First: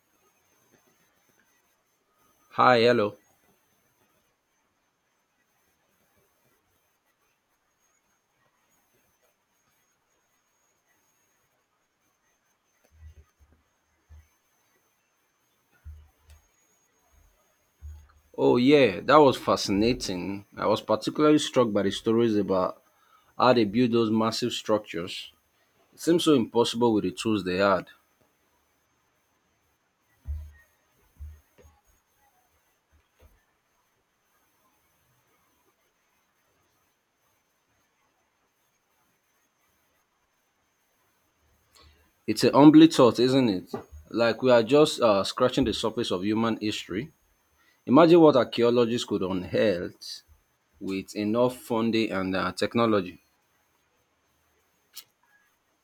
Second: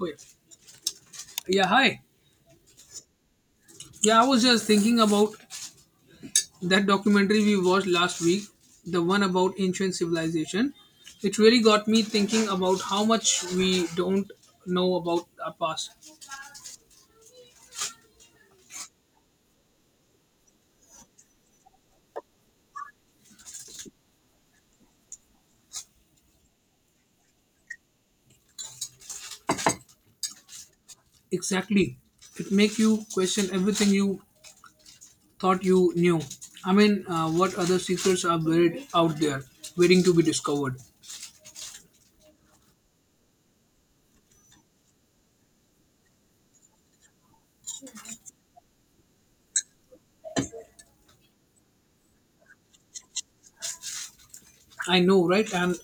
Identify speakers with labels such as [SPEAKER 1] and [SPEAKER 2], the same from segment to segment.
[SPEAKER 1] Oh, yeah. Yeah, hi.
[SPEAKER 2] Hi, hello.
[SPEAKER 1] Yeah, I was just thinking about that documentary we watched last week, the one about ancient civilization. It really got me thinking about how much we don't know about our past.
[SPEAKER 2] Oh, yeah, that was fascinating. I was particularly struck by the stories about how they built those massive structures. It seems so impossible with the tools they had.
[SPEAKER 1] Exactly. It makes you question everything you thought you knew. I mean, what other secrets are buried out there, waiting to be discovered.
[SPEAKER 2] It's a humbling thought, isn't it? Like we are just scratching the surface of human history. Imagine what archaeologists could unearth with enough funding and technology.
[SPEAKER 1] I know, right? And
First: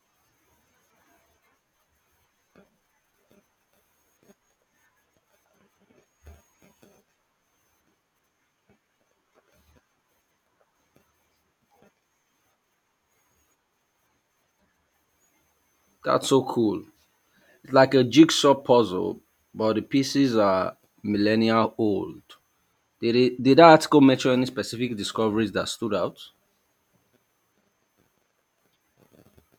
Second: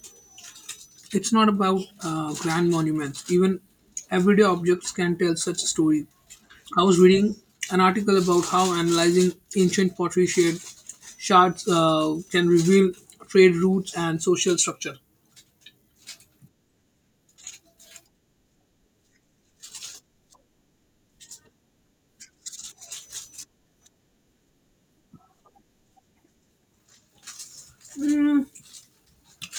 [SPEAKER 1] it's not about grand monuments. Even everyday objects can tell such a story. I was reading an article about how analyzing ancient shards can reveal trade routes and social structure.
[SPEAKER 2] That's so cool. It's like a jigsaw puzzle, but the pieces are millennia old. Did that article mention any specific discoveries that stood out?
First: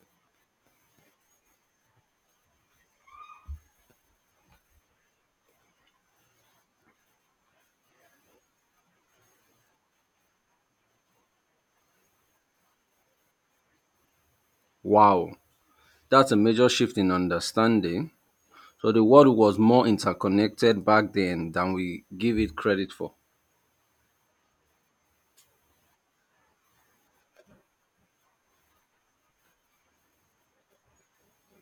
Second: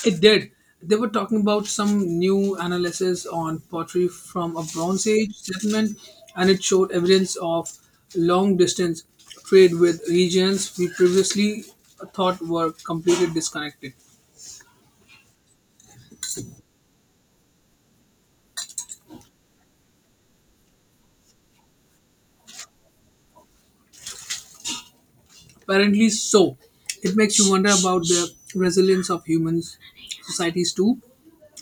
[SPEAKER 1] It did. They were talking about some new analysis on pottery from a Bronze Age settlement, and it showed evidence of long distance trade with regions we previously thought were completely disconnected.
[SPEAKER 2] Wow, that's a major shift in understanding. So the world was more interconnected back then than we give it credit for.
[SPEAKER 1] Apparently, so. It makes you wonder about the resilience of humans, societies too.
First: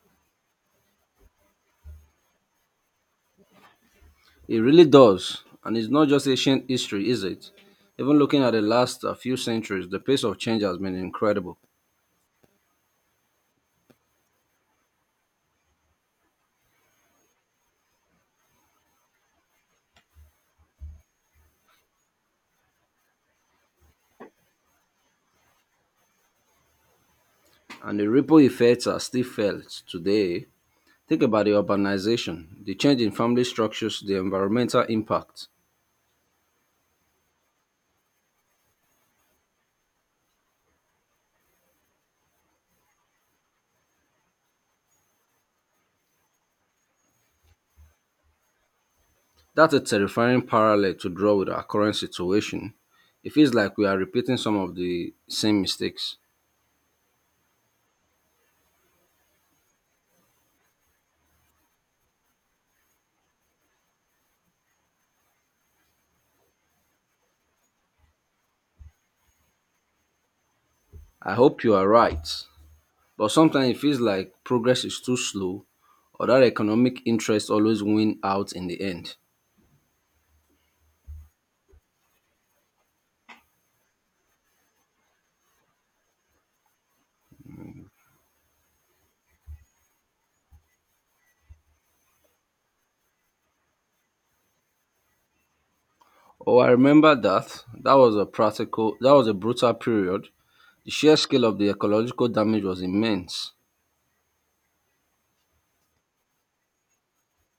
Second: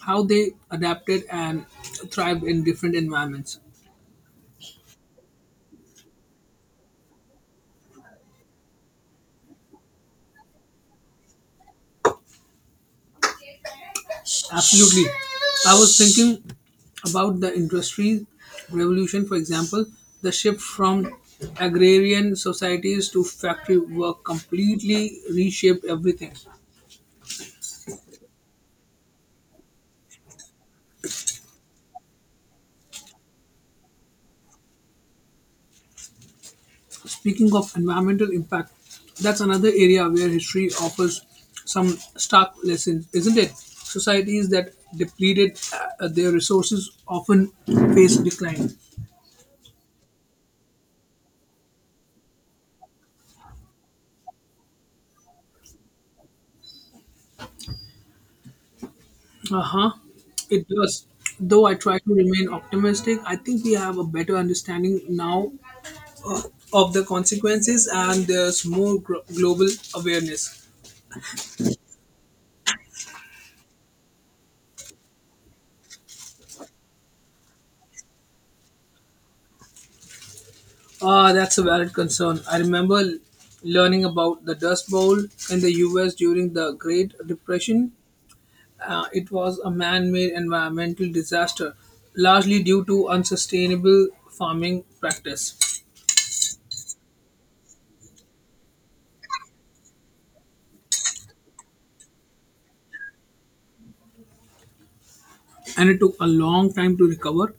[SPEAKER 1] How they adapted and thrived in different environments.
[SPEAKER 2] It really does. And it's not just ancient history, is it? Even looking at the last few centuries, the pace of change has been incredible.
[SPEAKER 1] Absolutely. I was thinking about the industry revolution, for example, the shift from agrarian societies to factory work completely reshaped everything.
[SPEAKER 2] And the ripple effects are still felt today. Think about the urbanization, the change in family structures, the environmental impact.
[SPEAKER 1] Speaking of environmental impact, that's another area where history offers some stark lessons, isn't it? Societies that depleted their resources often face decline.
[SPEAKER 2] That's a terrifying parallel to draw with our current situation. It feels like we are repeating some of the same mistakes.
[SPEAKER 1] Uh huh. It does. Though I try to remain optimistic, I think we have a better understanding now uh, of the consequences, and there's more global awareness.
[SPEAKER 2] I hope you are right, but sometimes it feels like progress is too slow or that economic interests always win out in the end.
[SPEAKER 1] Ah, that's a valid concern. I remember learning about the Dust Bowl in the US during the Great Depression. It was a man made environmental disaster, largely due to unsustainable farming practice,
[SPEAKER 2] Oh, I remember that. That was a brutal period. The sheer scale of the ecological damage was immense.
[SPEAKER 1] and it took a long time to recover.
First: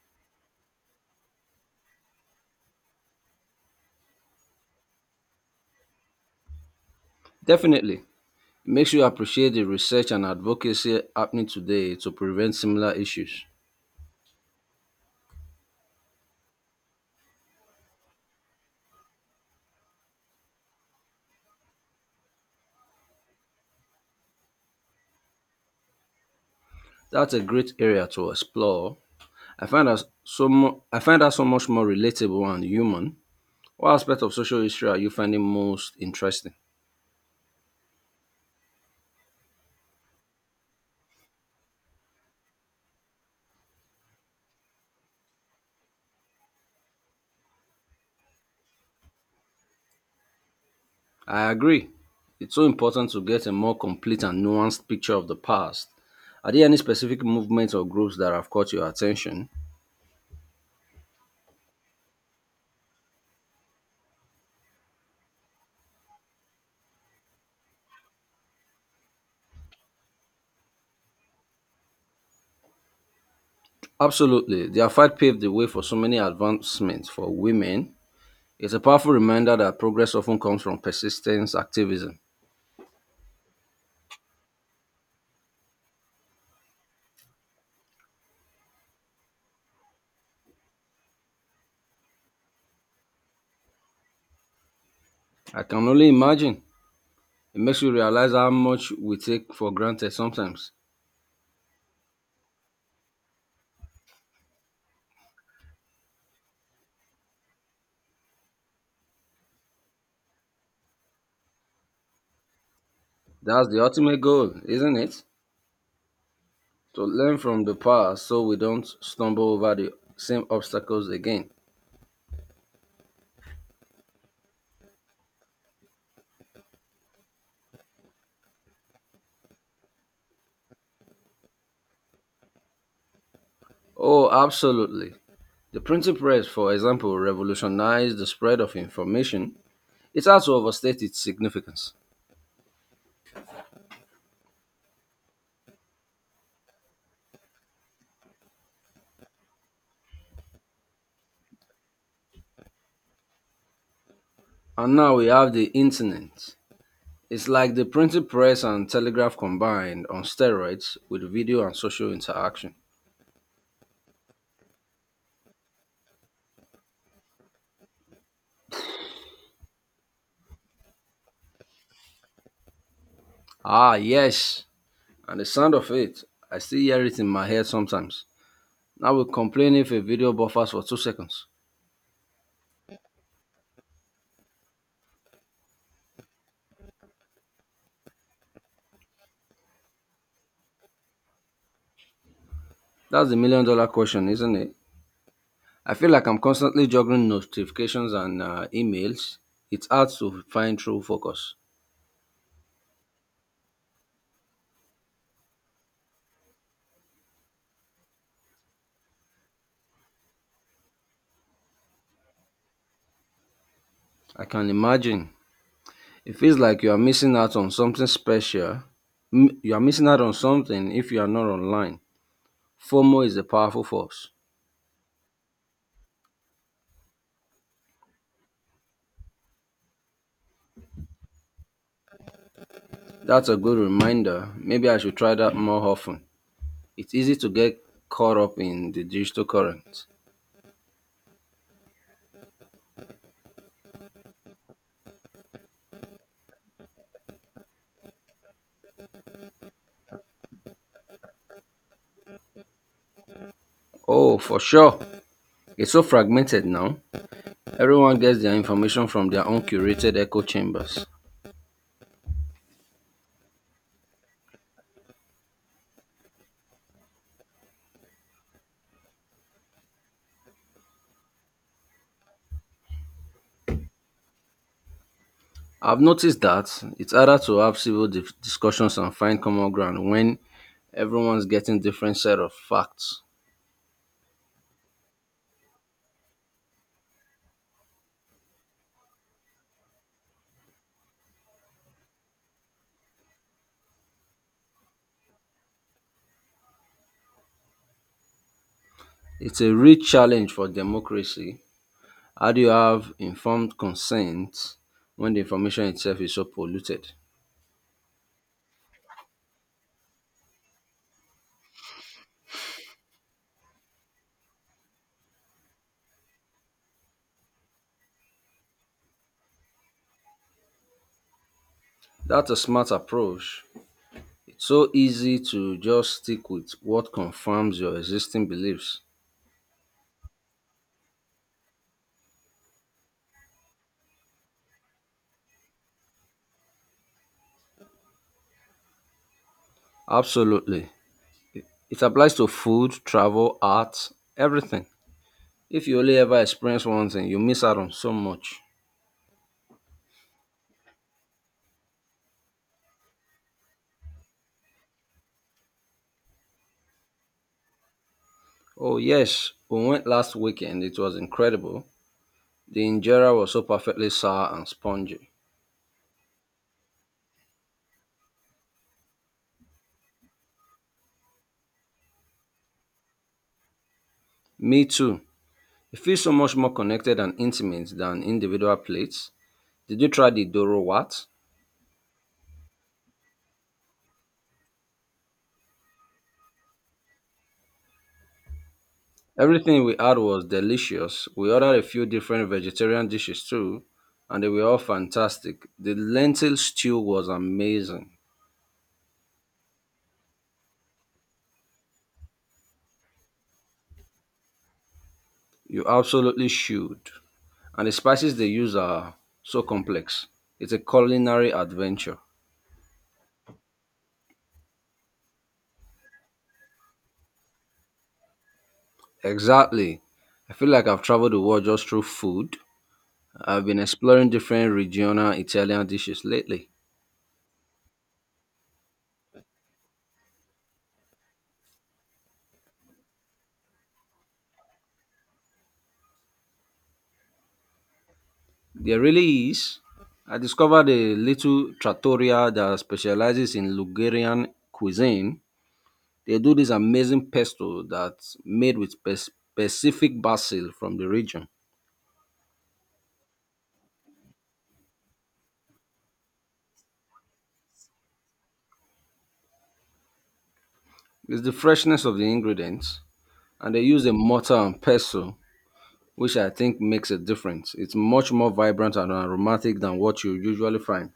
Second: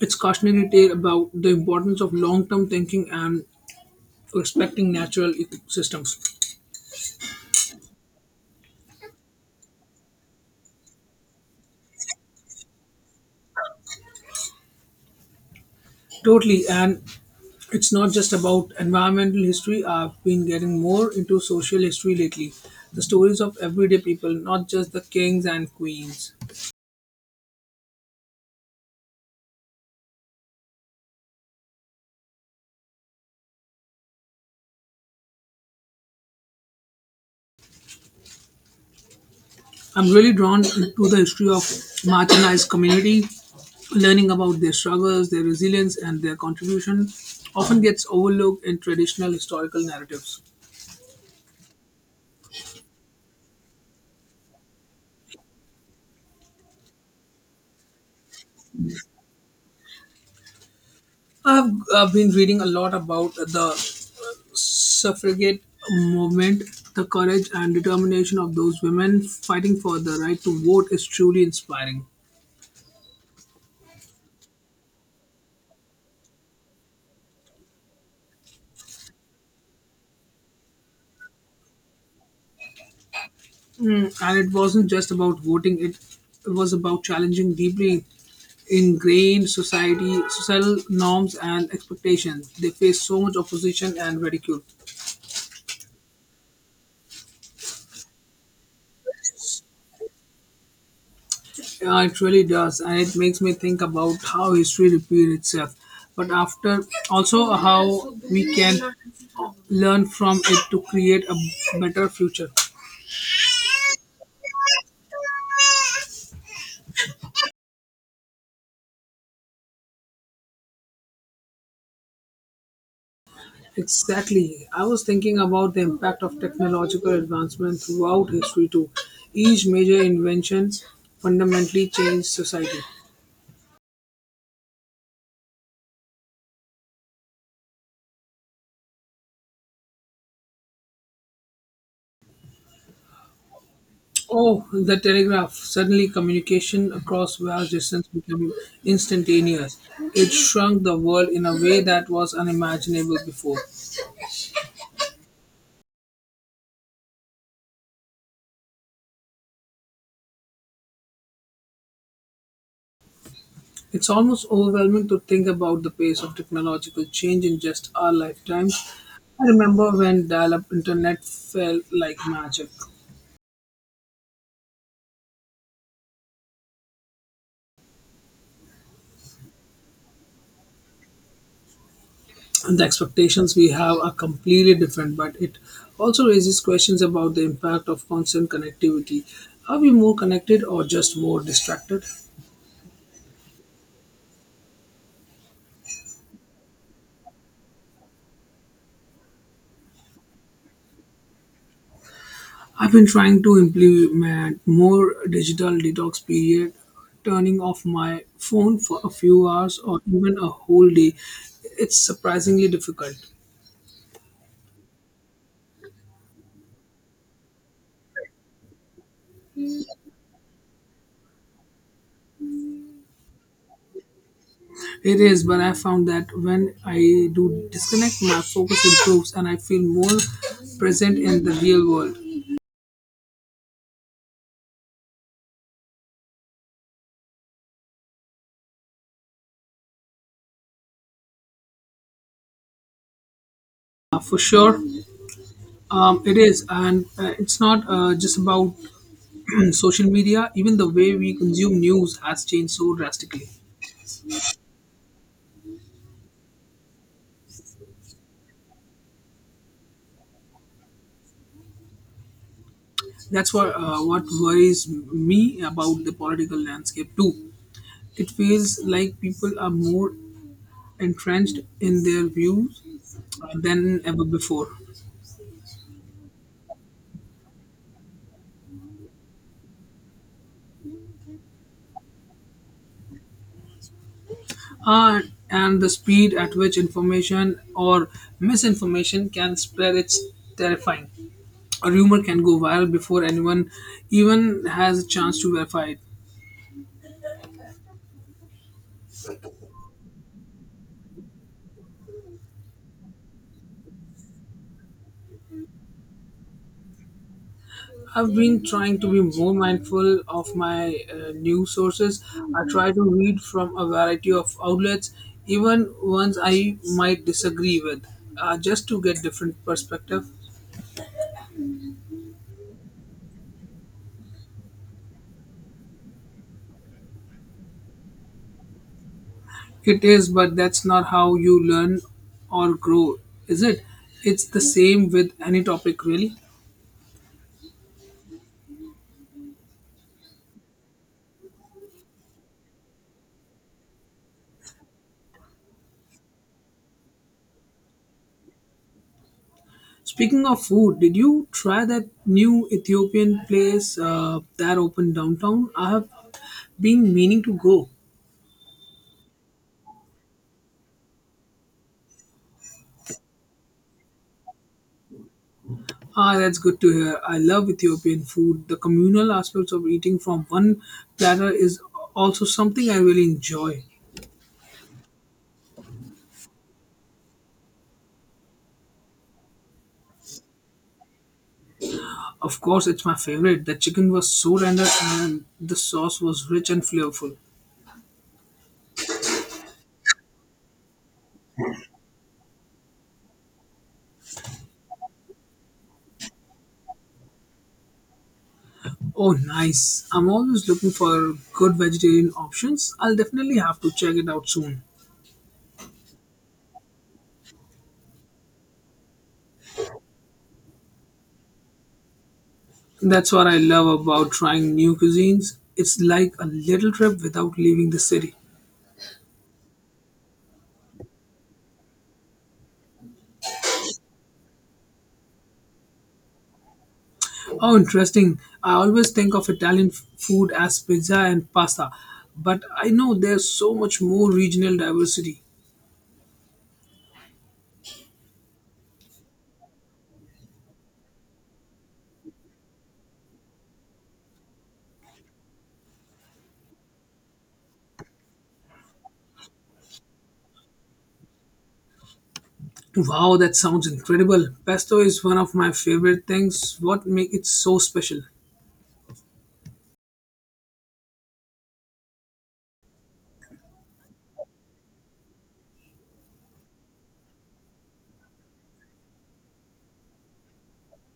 [SPEAKER 1] It's cautionary tale about the importance of long-term thinking and respecting natural ecosystems.
[SPEAKER 2] Definitely, it makes you appreciate the research and advocacy happening today to prevent similar issues.
[SPEAKER 1] Totally, and it's not just about environmental history. I've been getting more into social history lately. The stories of everyday people, not just the kings and queens.
[SPEAKER 2] That's a great area to explore. I find that so much more relatable and human. What aspect of social history are you finding most interesting?
[SPEAKER 1] I'm really drawn into the history of marginalized community. Learning about their struggles, their resilience, and their contribution often gets overlooked in traditional historical narratives.
[SPEAKER 2] I agree. It's so important to get a more complete and nuanced picture of the past. Are there any specific movements or groups that have caught your attention?
[SPEAKER 1] I've been reading a lot about the suffragette movement, the courage and determination of those women fighting for the right to vote is truly inspiring.
[SPEAKER 2] Absolutely. Their fight paved the way for so many advancements for women. It's a powerful reminder that progress often comes from persistence activism.
[SPEAKER 1] Mm, and it wasn't just about voting, it was about challenging deeply societal norms and expectations. They face so much opposition and ridicule.
[SPEAKER 2] I can only imagine. It makes you realize how much we take for granted sometimes.
[SPEAKER 1] Yeah, it really does, and it makes me think about how history repeats itself. But after also how we can learn from it to create a better future.
[SPEAKER 2] That's the ultimate goal, isn't it? To learn from the past so we don't stumble over the same obstacles again.
[SPEAKER 1] Exactly. I was thinking about the impact of technological advancement throughout history too. Each major invention fundamentally changed society.
[SPEAKER 2] Oh, absolutely. The printing press, for example, revolutionized the spread of information. It's hard to overstate its significance.
[SPEAKER 1] Oh, the telegraph. Suddenly communication across vast distance became instantaneous. It shrunk the world in a way that was unimaginable before.
[SPEAKER 2] And now we have the internet. It's like the printing press and telegraph combined on steroids with video and social interaction.
[SPEAKER 1] It's almost overwhelming to think about the pace of technological change in just our lifetimes. I remember when dial-up internet felt like magic.
[SPEAKER 2] Ah, yes. And the sound of it, I still hear it in my head sometimes. Now we complain if a video buffers for 2 seconds.
[SPEAKER 1] And the expectations we have are completely different, but it also raises questions about the impact of constant connectivity. Are we more connected or just more distracted?
[SPEAKER 2] That's the million dollar question, isn't it? I feel like I'm constantly juggling notifications and emails. It's hard to find true focus.
[SPEAKER 1] I've been trying to implement more digital detox period, turning off my phone for a few hours or even a whole day. It's surprisingly difficult.
[SPEAKER 2] I can imagine. It feels like you are missing out on something special. You are missing out on something if you are not online. FOMO is a powerful force.
[SPEAKER 1] It is, but I found that when I do disconnect, my focus improves and I feel more present in the real world.
[SPEAKER 2] That's a good reminder. Maybe I should try that more often. It's easy to get caught up in the digital current.
[SPEAKER 1] For sure. It is, and it's not just about social media. Even the way we consume news has changed so drastically.
[SPEAKER 2] Oh, for sure. It's so fragmented now. Everyone gets their information from their own curated echo chambers.
[SPEAKER 1] That's what worries me about the political landscape too. It feels like people are more entrenched in their views than ever before.
[SPEAKER 2] I've noticed that it's harder to have civil dif- discussions and find common ground when everyone's getting different set of facts.
[SPEAKER 1] Uh, and the speed at which information or misinformation can spread is terrifying. A rumor can go viral before anyone even has a chance to verify it.
[SPEAKER 2] It's a real challenge for democracy. How do you have informed consent when the information itself is so polluted?
[SPEAKER 1] I've been trying to be more mindful of my news sources. I try to read from a variety of outlets, even ones I might disagree with, just to get different perspective.
[SPEAKER 2] That's a smart approach. It's so easy to just stick with what confirms your existing beliefs.
[SPEAKER 1] It is, but that's not how you learn or grow, is it? It's the same with any topic, really.
[SPEAKER 2] Absolutely. It applies to food, travel, art, everything. If you only ever experience one thing, you miss out on so much.
[SPEAKER 1] Speaking of food, did you try that new Ethiopian place that opened downtown? I have been meaning to go.
[SPEAKER 2] Oh, yes, we went last weekend. It was incredible. The injera was so perfectly sour and spongy.
[SPEAKER 1] Ah, that's good to hear. I love Ethiopian food. The communal aspects of eating from one platter is also something I really enjoy.
[SPEAKER 2] Me too. It feels so much more connected and intimate than individual plates. Did you try the Doro Wat?
[SPEAKER 1] Of course, it's my favorite. The chicken was so tender and the sauce was rich and flavorful.
[SPEAKER 2] Everything we had was delicious. We ordered a few different vegetarian dishes too, and they were all fantastic. The lentil stew was amazing.
[SPEAKER 1] Oh, nice. I'm always looking for good vegetarian options. I'll definitely have to check it out soon.
[SPEAKER 2] You absolutely should. And the spices they use are so complex. It's a culinary adventure.
[SPEAKER 1] That's what I love about trying new cuisines. It's like a little trip without leaving the city.
[SPEAKER 2] Exactly. I feel like I've traveled the world just through food. I've been exploring different regional Italian dishes lately.
[SPEAKER 1] Oh, interesting. I always think of Italian food as pizza and pasta, but I know there's so much more regional diversity.
[SPEAKER 2] There really is. I discovered a little trattoria that specializes in Ligurian cuisine. They do this amazing pesto that's made with spe- specific basil from the region.
[SPEAKER 1] Wow, that sounds incredible. Pesto is one of my favorite things. What make it so special?
[SPEAKER 2] It's the freshness of the ingredients and they use a mortar and pestle, which I think makes a difference. It's much more vibrant and aromatic than what you usually find.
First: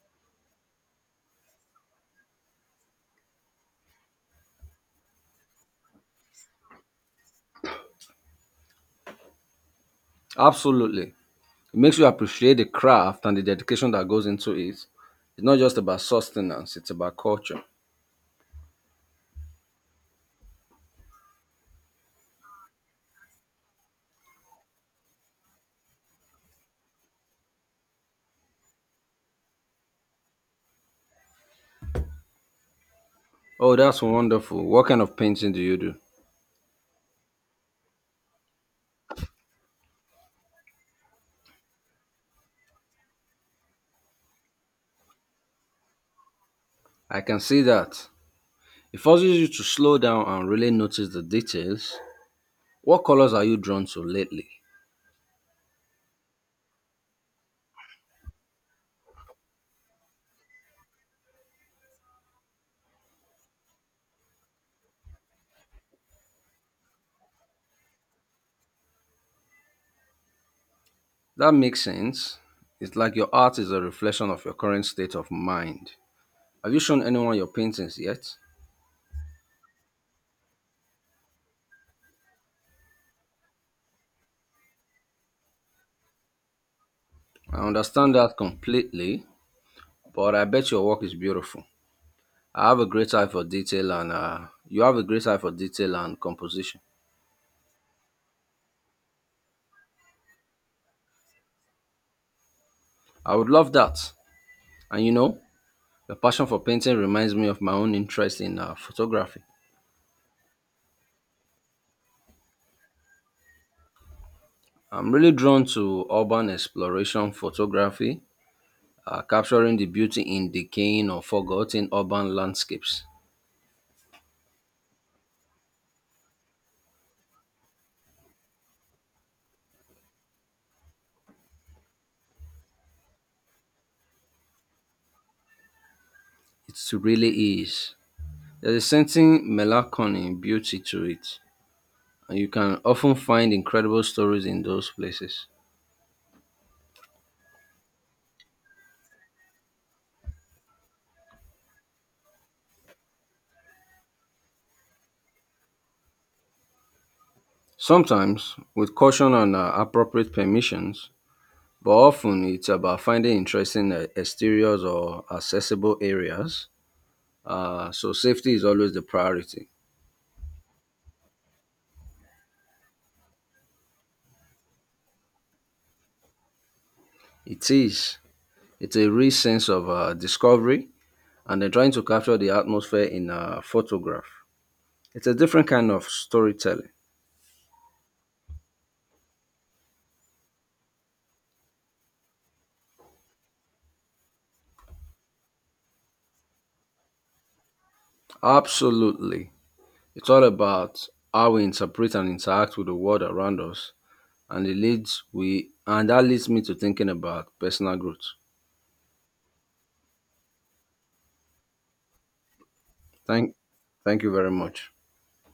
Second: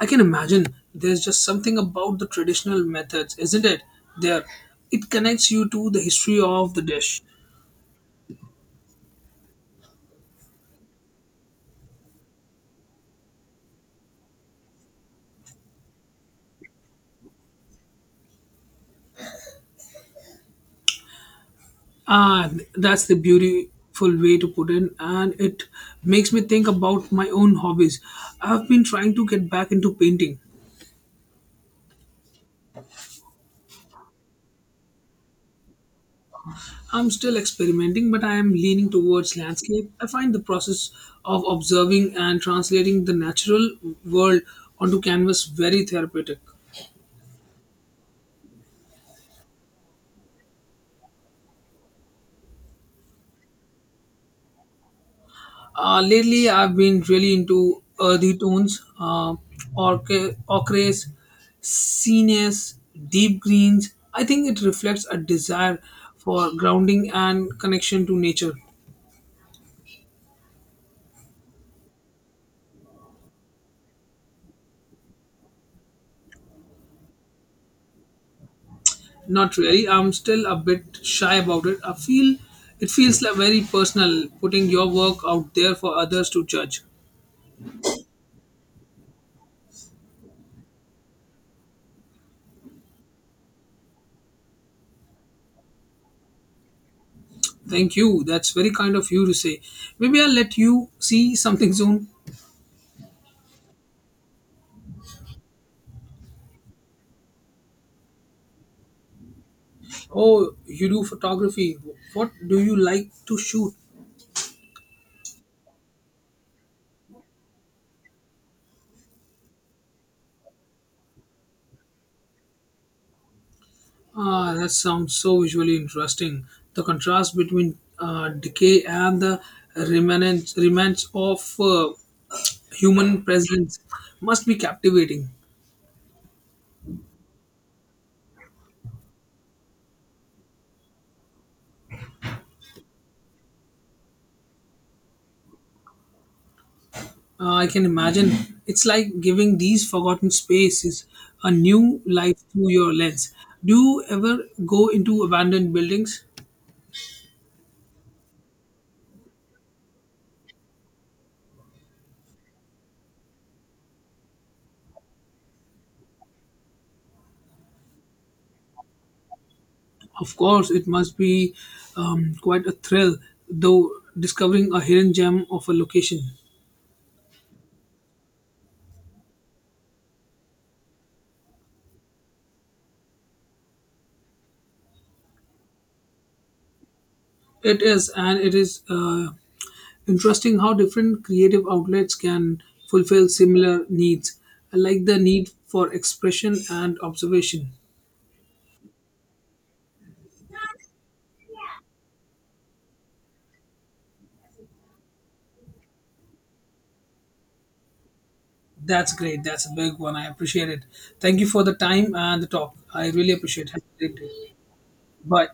[SPEAKER 1] I can imagine there's just something about the traditional methods, isn't it? There, it connects you to the history of the dish.
[SPEAKER 2] Absolutely. It makes you appreciate the craft and the dedication that goes into it. It's not just about sustenance, it's about culture.
[SPEAKER 1] Ah, that's the beautiful way to put it, and it makes me think about my own hobbies. I've been trying to get back into painting.
[SPEAKER 2] Oh, that's wonderful. What kind of painting do you do?
[SPEAKER 1] I'm still experimenting, but I am leaning towards landscape. I find the process of observing and translating the natural world onto canvas very therapeutic.
[SPEAKER 2] I can see that. It forces you to slow down and really notice the details. What colors are you drawn to lately?
[SPEAKER 1] Lately, I've been really into earthy tones, ochres, scenes, deep greens. I think it reflects a desire for grounding and connection to nature.
[SPEAKER 2] That makes sense. It's like your art is a reflection of your current state of mind. Have you shown anyone your paintings yet?
[SPEAKER 1] Not really. I'm still a bit shy about it. I feel It feels like very personal, putting your work out there for others to judge.
[SPEAKER 2] I understand that completely, but I bet your work is beautiful. I have a great eye for detail and You have a great eye for detail and composition.
[SPEAKER 1] Thank you. That's very kind of you to say. Maybe I'll let you see something soon.
[SPEAKER 2] I would love that. And you know, the passion for painting reminds me of my own interest in photography.
[SPEAKER 1] Oh, you do photography. What do you like to shoot?
[SPEAKER 2] I'm really drawn to urban exploration photography, capturing the beauty in decaying or forgotten urban landscapes.
[SPEAKER 1] Ah, that sounds so visually interesting. The contrast between decay and the remnants of human presence must be captivating.
[SPEAKER 2] It really is. There's a certain melancholy beauty to it, and you can often find incredible stories in those places.
[SPEAKER 1] I can imagine. It's like giving these forgotten spaces a new life through your lens. Do you ever go into abandoned buildings?
[SPEAKER 2] Sometimes with caution and appropriate permissions, but often it's about finding interesting exteriors or accessible areas. So safety is always the priority.
[SPEAKER 1] Of course, it must be quite a thrill, though, discovering a hidden gem of a location.
[SPEAKER 2] It is. It's a real sense of discovery and then trying to capture the atmosphere in a photograph. It's a different kind of storytelling.
[SPEAKER 1] It is, and it is interesting how different creative outlets can fulfill similar needs, like the need for expression and observation.
[SPEAKER 2] Absolutely. It's all about how we interpret and interact with the world around us and that leads me to thinking about personal growth.
[SPEAKER 1] That's great. That's a big one. I appreciate it. Thank you for the time and the talk. I really
[SPEAKER 2] Thank
[SPEAKER 1] appreciate it. Have a great
[SPEAKER 2] Thank you very
[SPEAKER 1] day.
[SPEAKER 2] much.
[SPEAKER 1] Bye.